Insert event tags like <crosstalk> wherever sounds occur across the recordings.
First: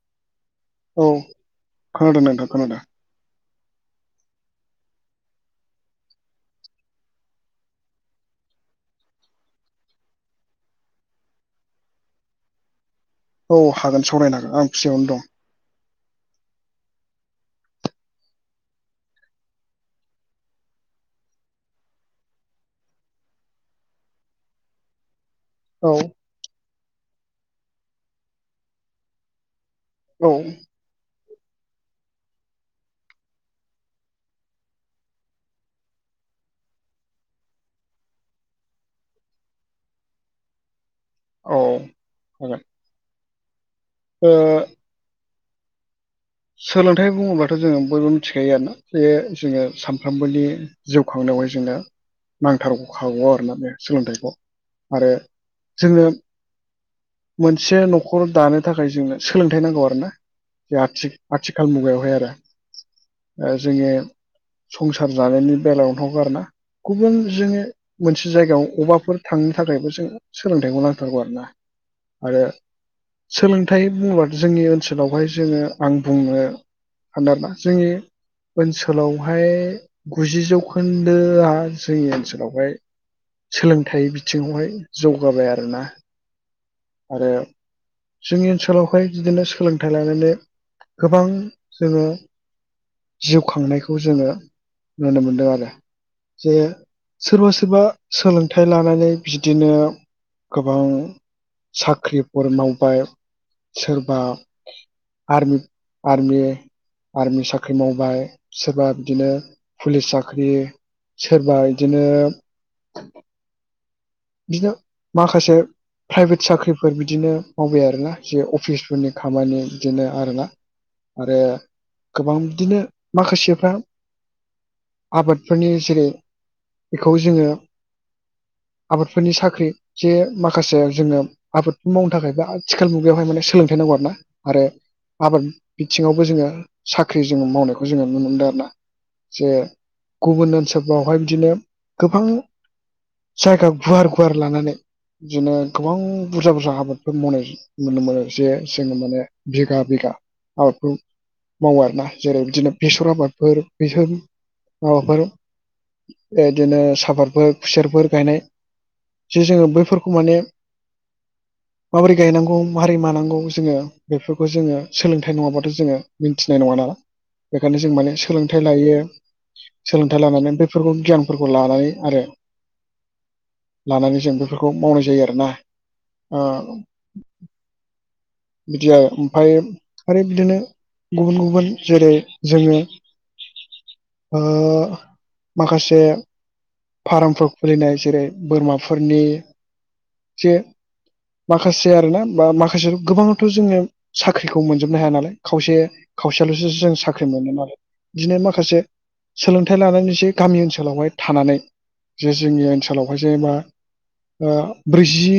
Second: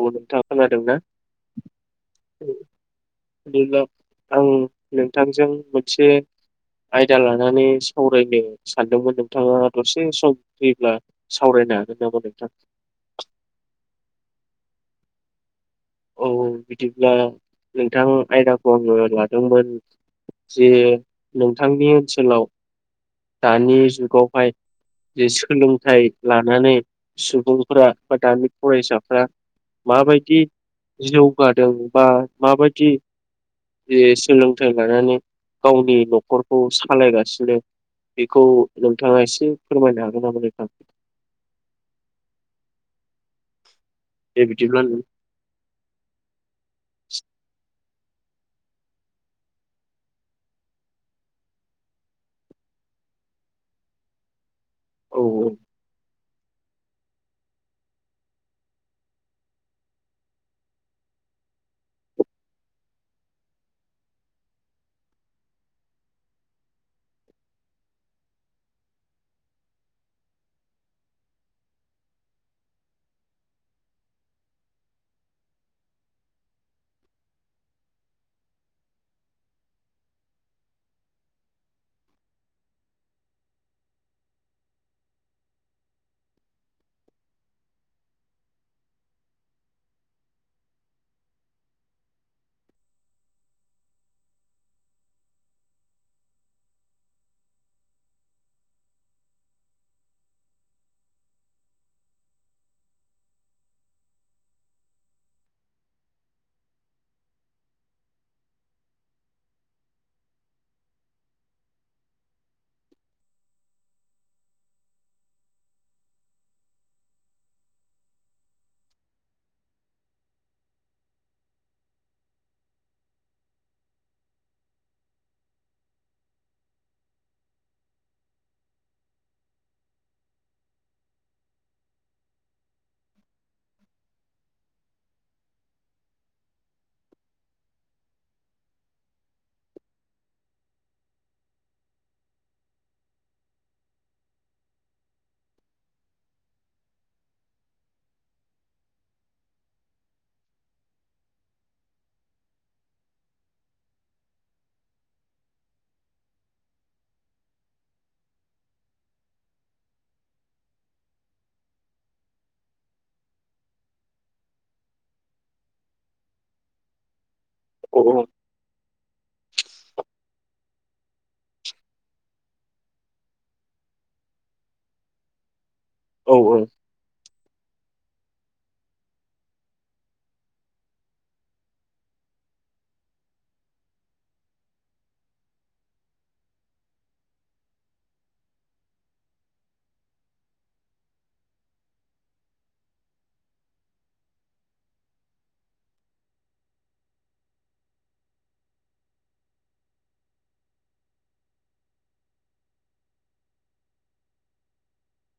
औ नोंथाङा खोनादोंना? औ खोनादों नोंथां खोनादों बिदिब्ला आं नोंथांजों मोनसे आयदा लानानै सावरायनो सानदोंमोन नोंथाङा दसे सम फैब्ला सावरायनो हागोन नामा नोंथां? औ हागोन सावरायनो हागोन आं फ्रियावनो दं । औ औ बिदिब्ला नोंथां आयदाखौ आंङो लादोंमोन जे नोंथांनि ओनसोलाव दानि जुगावहाय जि औ सोलोंथाइ लानानै सुबुंफोरा बा दानि फरायसाफ्रा औ माबायदि जौगादों बा माबायदि जि सोलोंथाइ लानानै गावनि न'खरखौ सालायगासिनो बेखौ नोंथाङा एसे फोरमायनो हागोन नामा नोंथां? औ हागोन । दे बिदिब्ला नों सोलोंथाइ बुङोब्लाथ जोङो बयबो मिथिखायो आरोना जे जोङो सामफ्रोमबोनि जिउ खांनायावहाय जोंनो नांथारगखागौ आरोना बे सोलोंथाइखौ आरो औ जोङो मोनसे नखर दानो थाखाय जोंनो सोलोंथाइ नांगौ आरो ना । जोहा थि आथिखाल मुगायावहाय आरो ओ जोङो संसार जानायनि बेलायावनो हग आरो ना गुबुन जोंङो मोनसे जायगायाव अबाफोर थांनो थाखायबो जों सोलोंथाइखौ नांथारगौ आरो ना आरो सोलोंथाइ बुङोबा जोंनि ओनसोलावहाय जोङो आं बुंनो सानो आरो ना जोंनि ओनसोलावहाय गुजि जौखोन्दोआ जोंनि ओनसोलावहाय सोलोंथाइ बिथिङावहाय जौगाबाय आरोना आरो जोंनि ओनसोलावहाय बिदिनो सोलोंथाइ लानानै गोबां जोङो जिउ खांनायखौ जोङो नुनो मोनदों आरो जे सोरबा सोरबा सोलोंथाइ लानानै बिदिनो गोबां साख्रिफोर मावबाय सोरबा आरमि आरमि आर्मि साख्रि मावबाय सोरबा बिदिनो पुलिस साख्रि सोरबा बिदिनो बिदिनो माखासे प्राइभेट साख्रिफोर बिदिनो मावबाय आरोना जे अफिसफोरनि खामानि बिदिनो आरोना आरो गोबां बिदिनो माखासेफ्रा आबादफोरनि जेरै बेखौ जोङो आबादफोरनि साख्रि जे माखासे जोङो आबादखौ मावनो थाखाय बा आथिखाल मुगायावहाय माने सोलोंथाइ नांगौ आरो ना आरो आबाद बिथिङावबो जोङो साख्रि जोङो मावनायखौ जोङो नुनो मोनदों आरो ना जे गुबुन ओनसोलफोरावहाय बिदिनो गोबां जायगा गुवार गुवार लानानै बिदिनो गोबां बुरजा बुरजा आबादफोर मावनाय नुनो मोनो जे जोङो माने बिघा बिघा आबादखौ मावो आरोना जेरै बिदिनो बेसर आबादफोर बेसर माबाफोर एदिनो साफादफोर खुसेरफोर गायनाय जे जोङो बैफोरखौ माने माबोरै गायनांगौ मारै मानांगौ जोङो बेफोरखौ जोङो सोलोंथाइ नङाबाथ जोङो मिथिनाय नङाना बेखायनो जों औ माने सोलों थाइ लायो सोलोंथाइ लानानै बेफोरखौ गियानफोरखौ लानानै आरो लानानै जों बेफोरखौ मावनाय जायो आरोना औ ओ बिदि आरो ओमफाय आरो बिदिनो गुबुन गुबुन जेरै जोङो ओ माखासे फारामफोर खुलिनाय जेरै बोरमाफोरनि जे माखासे आरोना बा माखासे गोबाङाथ जोङो साख्रिखौ मोनजोबनो हाया नालाय खावसे खावसेलसो जों साख्रि मोनो नालाय बिदिनो माखासे सोलोंथाइ लानानै <unintelligible> से गामि ओनसोलावहाय थानानै जे जोंनि ओनसोलावहाय जेनेबा ओ ब्रैजि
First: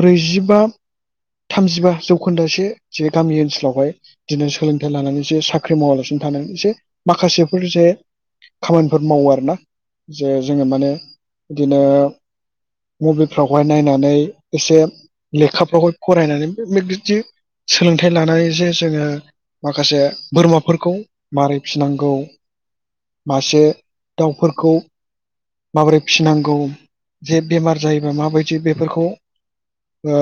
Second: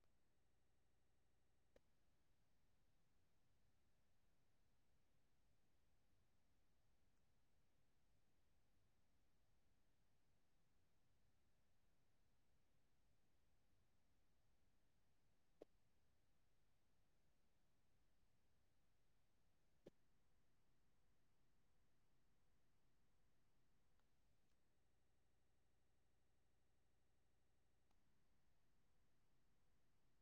ब्रैजिबा थामजिबा जौखोन्दोसो जे गामि ओनसोलावहाय बिदिनो सोलोंथाइ लानानै जे साख्रि मावालासिनो थानानै जे माखासेफोर जे खामानिफोर मावो आरोना जे जोङो माने बिदिनो मबाइलफ्रावहाय नायनानै एसे लेखाफ्रावहाय फरायनानै बिदि सोलोंथाइ लानानै जे जोङो माखासे बोरमाफोरखौ मारै फिनांगौ मासे दाउफोरखौ माबोरै फिनांगौ जे बेमार जायोबा माबायदि बेफोरखौ ओ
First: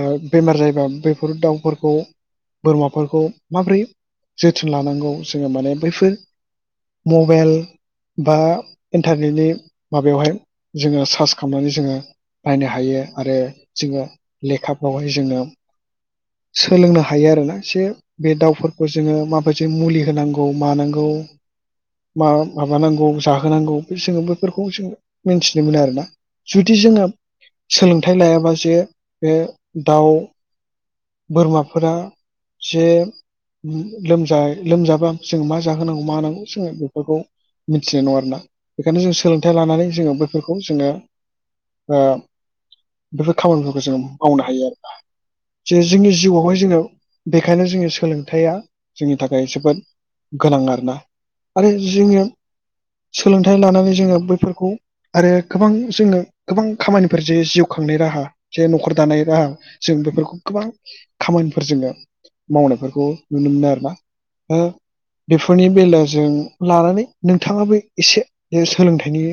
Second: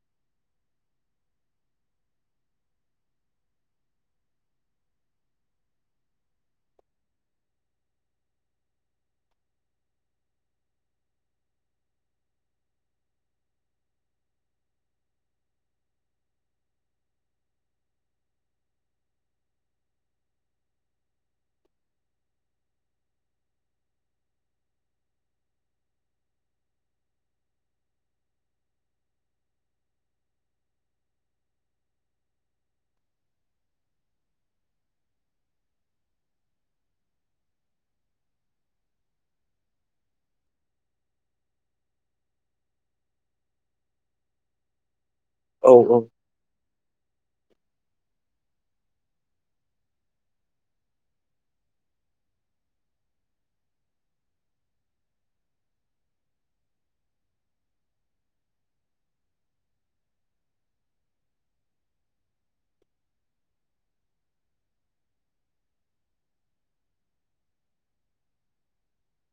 ओ बेमार जायोबा बेफोर दाउफोरखौ बोरमाफोरखौ माबोरै जोथोन लानांगौ जोङो माने बैफोर मबेल बा इन्टारनेटनि माबायावहाय जोङो सार्च खालामनानै जोङो नायनो हायो आरो जोङो लेखाफ्रावहाय जोङो सोलोंनो हायो आरोना एसे बे दाउफोरखौ जोङो माबायसे मुलि होनांगौ मानांगौ मा माबानांगौ जाहोनांगौ जोङो बेफोरखौ जों मिथिनो मोनो आरोना जुदि जोङो सोलोंथाइ लायाबा जे बे दाउ बोरमाफोरा जे लोमजाबा जों मा जाहोनांगौ मा नांगौ जोङो बेफोरखौ मिथिनाय नङा आरोना बेखायनो जों सोलोंथाइ लानानै जोङो बैफोरखौ जोङो ओ बेफोर खामानिफोरखौ जोंङो मावनो हायो आरो औ जे औ जोंनि जिउआवहाय जोङो बेखायनो जोंनि सोलोंथाइया जोंनि थाखाय जोबोद गोनां आरोना आरो जोङो सोलोंथाइ लानानै जोङो बैफोरखौ आरो गोबां जोङो गोबां खामानिफोर जे जिउ खांनाय राहा जे न'खर दानाय राहा जों बेफोरखौ गोबां खामानिफोर जोङो मावनायफोरखौ नुनो मोनो आरो ना बेफोरनि बेलजों लानानै नोंथाङाबो एसे सोलोंथाइनि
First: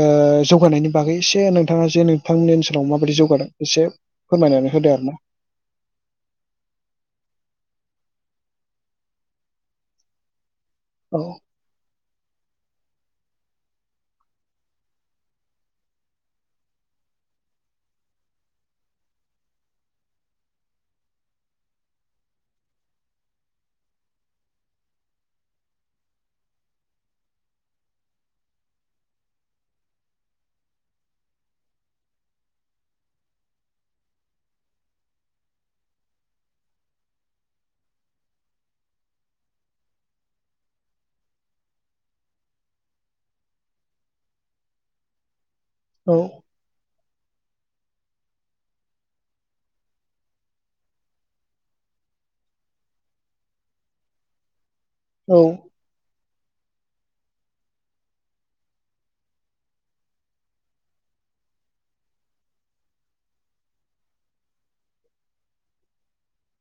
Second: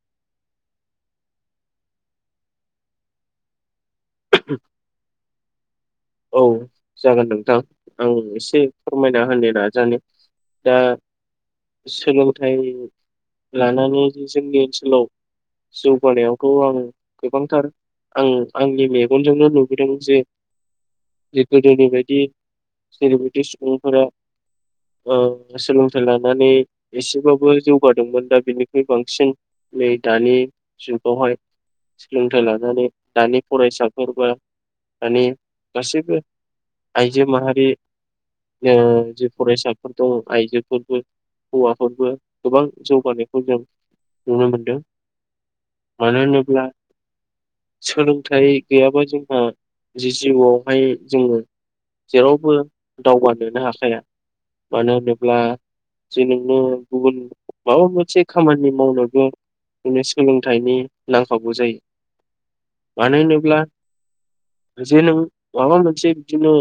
ओ जौगानायनि बागै एसे नोंथाङा जे नोंथांनि ओनसोलाव माबायदि जौगादों एसे फोरमायनानै होदो आरो ना औ जागोन नोंथां आं एसे फोरमायना होनो नाजानि दा औ सोलोंथाइ लानानै जोंनि ओनसोलाव जौगानायावथ' आं गोबांथार आं आंनि मेगनजोंनो खुंबोदों जे जे गोदोनिबादी जेरैबादि सुबुंफोरा ओ सोलोंथाइ लानानै एसेबाबो जौगादोंमोन दा बिनिख्रुइ बांसिन नै दानि जुगावहाय सोलोंथाइ लानानै दानि फरायसा फोरबो मानि गासैबो आइजो माहारि ओ जि फरायसाफोर दं आइजोफोरबो हौवाफोरबो गोबां जौगानायखौ जों नुनो मोनदों औ मानो होनोब्ला सोलोंथाइ गैयाबा जोंहा जिउआवहाय जोङो जेरावबो दावगानोनो हाखाया मानो औ होनोब्ला जे नोङो गुबुन माबा मोनसे खामानि मावनांगौ बिनो सोलोंथाइनि नांफागौ जायो मानो होनोब्ला बिदिनो माबा मोनसे बिदिनो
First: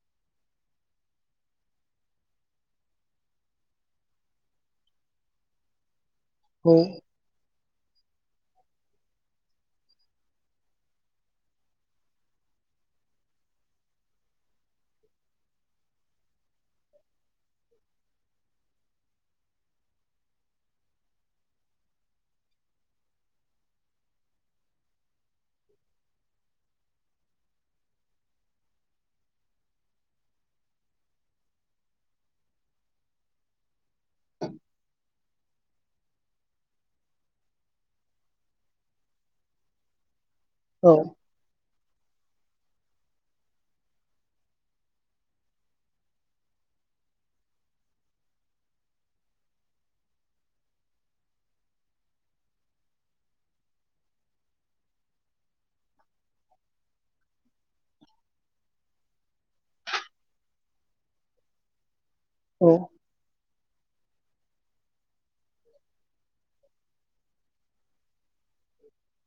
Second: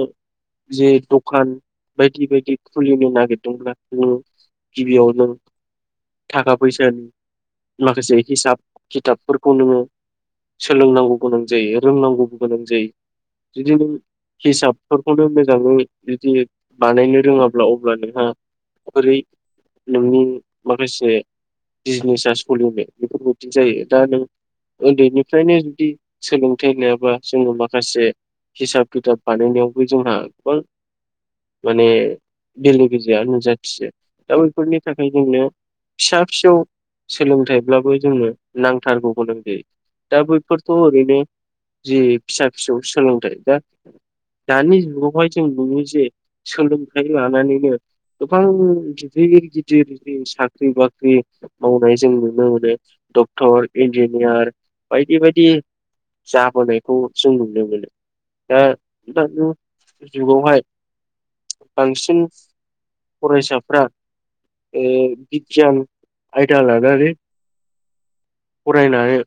जे दखान बायदि बायदि खुलिनो नागिरदोंब्ला जङो गिबियावनो थाखा औ फैसानि माखासे हिसाब खिथाबफोरखौ नोङो सोलोंनांगौ गोनां जायो। रोंनांगौबो गोनां जायो बिदिनो हिसाबफोरखौनो मोजाङै जुदि बानायनो रोङाब्ला अब्ला नोंहा रै नोंनि माखासे बिजनेसा सोलिनो बेफोरबायदिनो जायो दा नों उन्दैनिफ्रायनो जुदि सोलों थैनायाबा जोङो माखासे हिसाब खिथाब बानायनायावबो जोंहा गोबां माने बेले बेजेआ नुजाथियो दा बफोरनि थाखाय फ्राय जोंनो फिसा फिसौ सोलोंथाइब्लाबो जोंनो नांथारगौ गोनों जायो दाबफोरथ' औ ओरैनो ज फिसा फिसौ सोलोंथाइ दा दानि जुगावहाय जों नुयो जे सोलोंथाइ लानानैनो दख जदि साख्रि बाख्रि मावनाय जों नुनो मोनो डक्टर इन्जिनियार बायदि बायदि जाबोनायखौ जों नुनो मोनो दा दानि जुगावहाय बांसिन सन औ फरायसाफ्रा ओ बिगियान आयदा लानानै फरायनाय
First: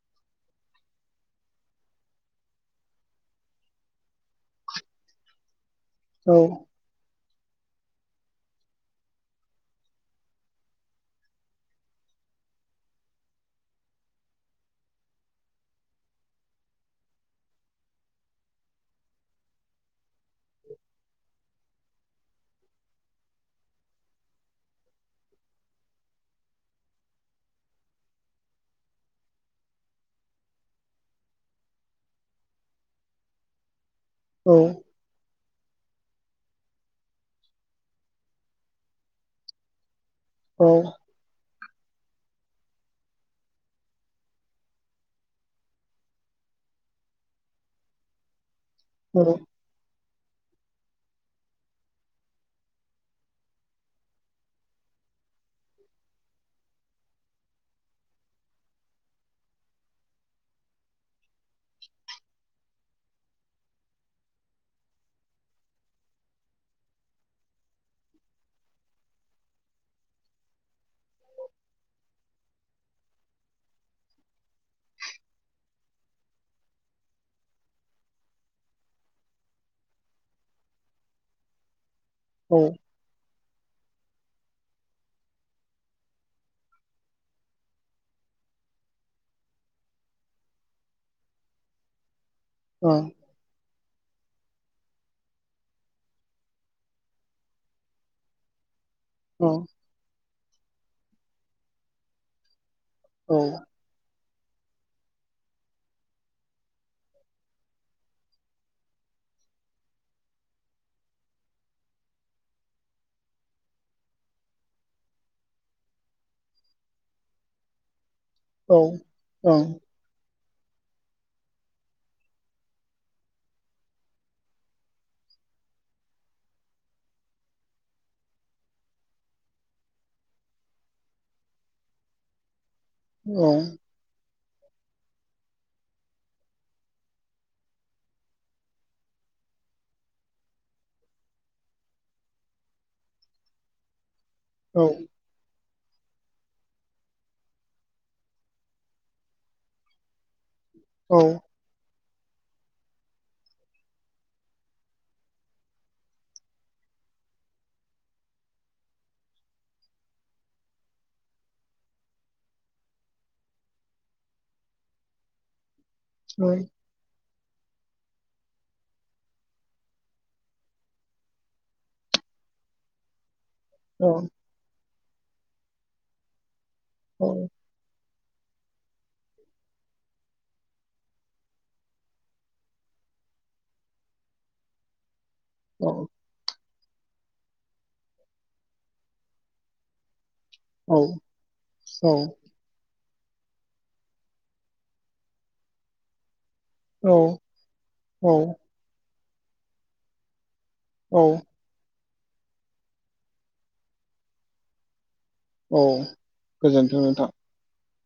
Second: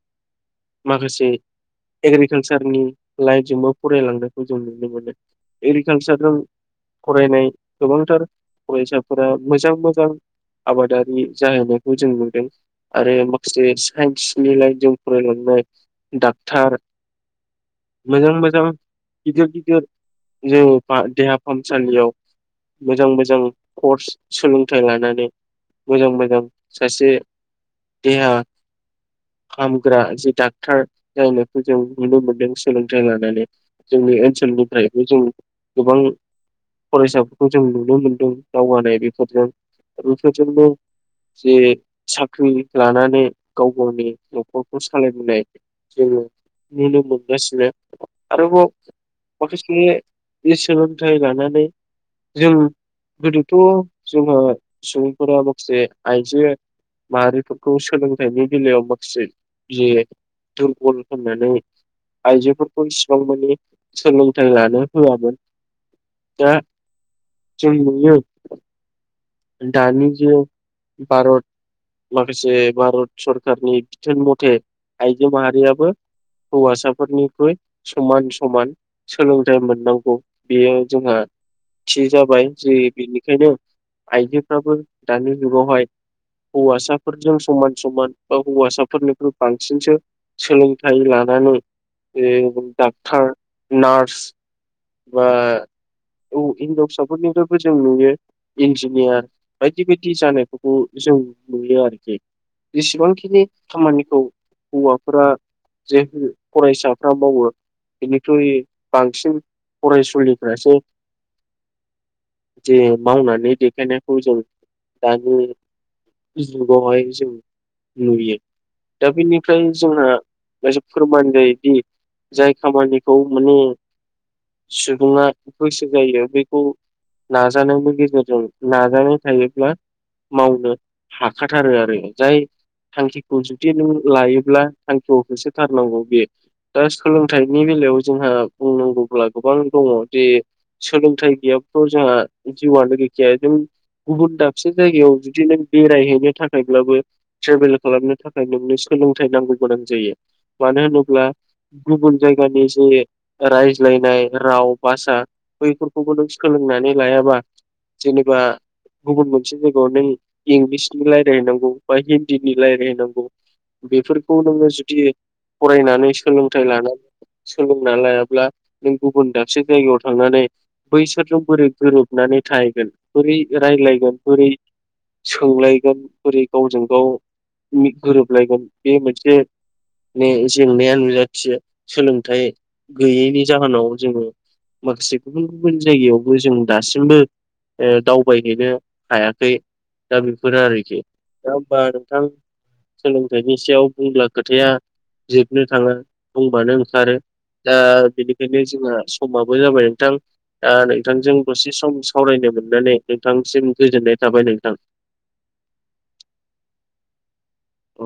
माखासे एग्रिकालसारनि लाइनजोंबो फरायलांनायखौ जों नुनो मोनो। औ एग्रिकालसारजों फरायनाय गोबांथार फरायसाफोरा मोजां मोजां आबादारि जाहैनायखौ जों नुदों आरो माखासे सो साइन्सनिलाय जों फरायलांनाय डाक्टार मोजां मोजां गिदिर गिदिर जों फा देहा फाहामसालियाव मोजां मोजां कर्स सोलोंथाइ लानानै मोजां मोजां सासे देहा खामग्रा जि डाक्टार जाहनायखौ जों नुनो मोनदों सोलोंथाइ लानानै जोंनि ओ औ सोलनिफ्राय जों गोबां फरायसाफोरखौ जों नुनो मोनदों दावगानाय बेफोरजों औ बेफोरजोंनो जे साख्रि लानानै गाव गावनि न'खरखौ सालायबोनाय जोङो नुनो मोनगासिनो। आरोबाव बर' माखासेनि सोलोंथाइ लानानै जों गोदोथ' जोंहा सुबुंफोरा माखासे आइजो मारिफफोरखौ सोलों थायनि बेलायाव माखासे ज दुरबल होननानै आइजोफोरखौ इसिबां मानि सोलोंथाइ लानो होआमोन दा जों नुयो दानि जि भारत माखासे भारत सरखारारनि बिथोन मथे आइजो माहारियाबो हौवासाफोरनिखइ समान समान सोलोंथाइ मोननांगौ बेयो जोंहा थि जाबाय औ जि बेनिखायनो आइजोफ्राबो दानि जुगावहाय हौवासाफोरजों समान समान बा हौवासाफोरनिख्रुइ बांसिनसो सोलोंथाइ लानानै ओ डाक्टार नार्स बा उ हिनजाव फिसाफोरनिफ्रायबो जों नुयो इन्जिनियार औ बि बायदि जानायफोरखौ जों नुयो आरोखि जेसेबांखिनि खामानिखौ हौवाफोरा जेफोर फरायसाफ्रा मावो बेनिख्रुयइ बांसिन फरायसुलिफ्रासो जे मावनानै देखायनायखौ जों दानि जुगावहाय जों नुयो औ दा औ बेनिफ्राय जोंहा एसे फोरमान जायोदि जाय खामानिखौ माने सुबुङा गोसो जायो बेखौ नाजानायमोन गेजेरजों नाजानाय थायोब्ला मावनो हाखाथारो आरो जाय थांखिखौ जुदि नों लायोब्ला थांखियाव होसोथारनांगौ बे दा सोलोंथाइनि बेलायाव जोंहा बुंनांगौब्ला गोबां दङ जे सोलोंथाइ गैयाथ' जोंहा जिउआनो गैखाया जों गुबुन दाबसे जायगायाव जुदि नों बेरायहैनो थाखायब्लाबो ट्रेभेल खालामनो थाखाय नोंनो सोलोंथाइ नांगौ गोनां जायो मानो होनोब्ला गुबुन जायगानि जे रायज्लायनाय राव भाषा बैफोरखौबो नों सोलोंनानै लायाबा जेनेबा गुबुन मोनसे जायगायाव नों इंलिसनि रायजलायैनांगौ बा हिन्दीनि रायजलायहैनांगौ बेफोरखौ नोङो जुदि फरायनानै सोलोंथाइ लानानै सोलोंना लायाब्ला नों गुबुन दाबसे जायगायाव थांनानै बैसोरजों बोरै गोरोब हनानै थाहैगोन बोरै रायजलायगोन बोरै सोंलायगोन बोरै गावजों गाव गोरोबलायगोन बे मोनसे माने जेंनाया नुजाथियो सोलोंथाइ गैयैनि जाहोनाव जोङो माखासे गुबुन गुबुन जायगायावबो जों दासिमबो दावबायहैनो हायाखै दा बेफोरो आरोखि दा होमबा नोंथां सोलोंथाइनि सायाव बुंब्ला खोथाया जोबनो थाङा बुंबानो ओंखारो ।ज्ञदा औ बेनिखायनो जोंहा समाबो जाबाय नोंथां दा नोंथांजों दसे सम सावरायनो मोननानै नोंथांसिम गोजोननाय थाबाय नोंथां। औ गोजोनथों नोंथां औ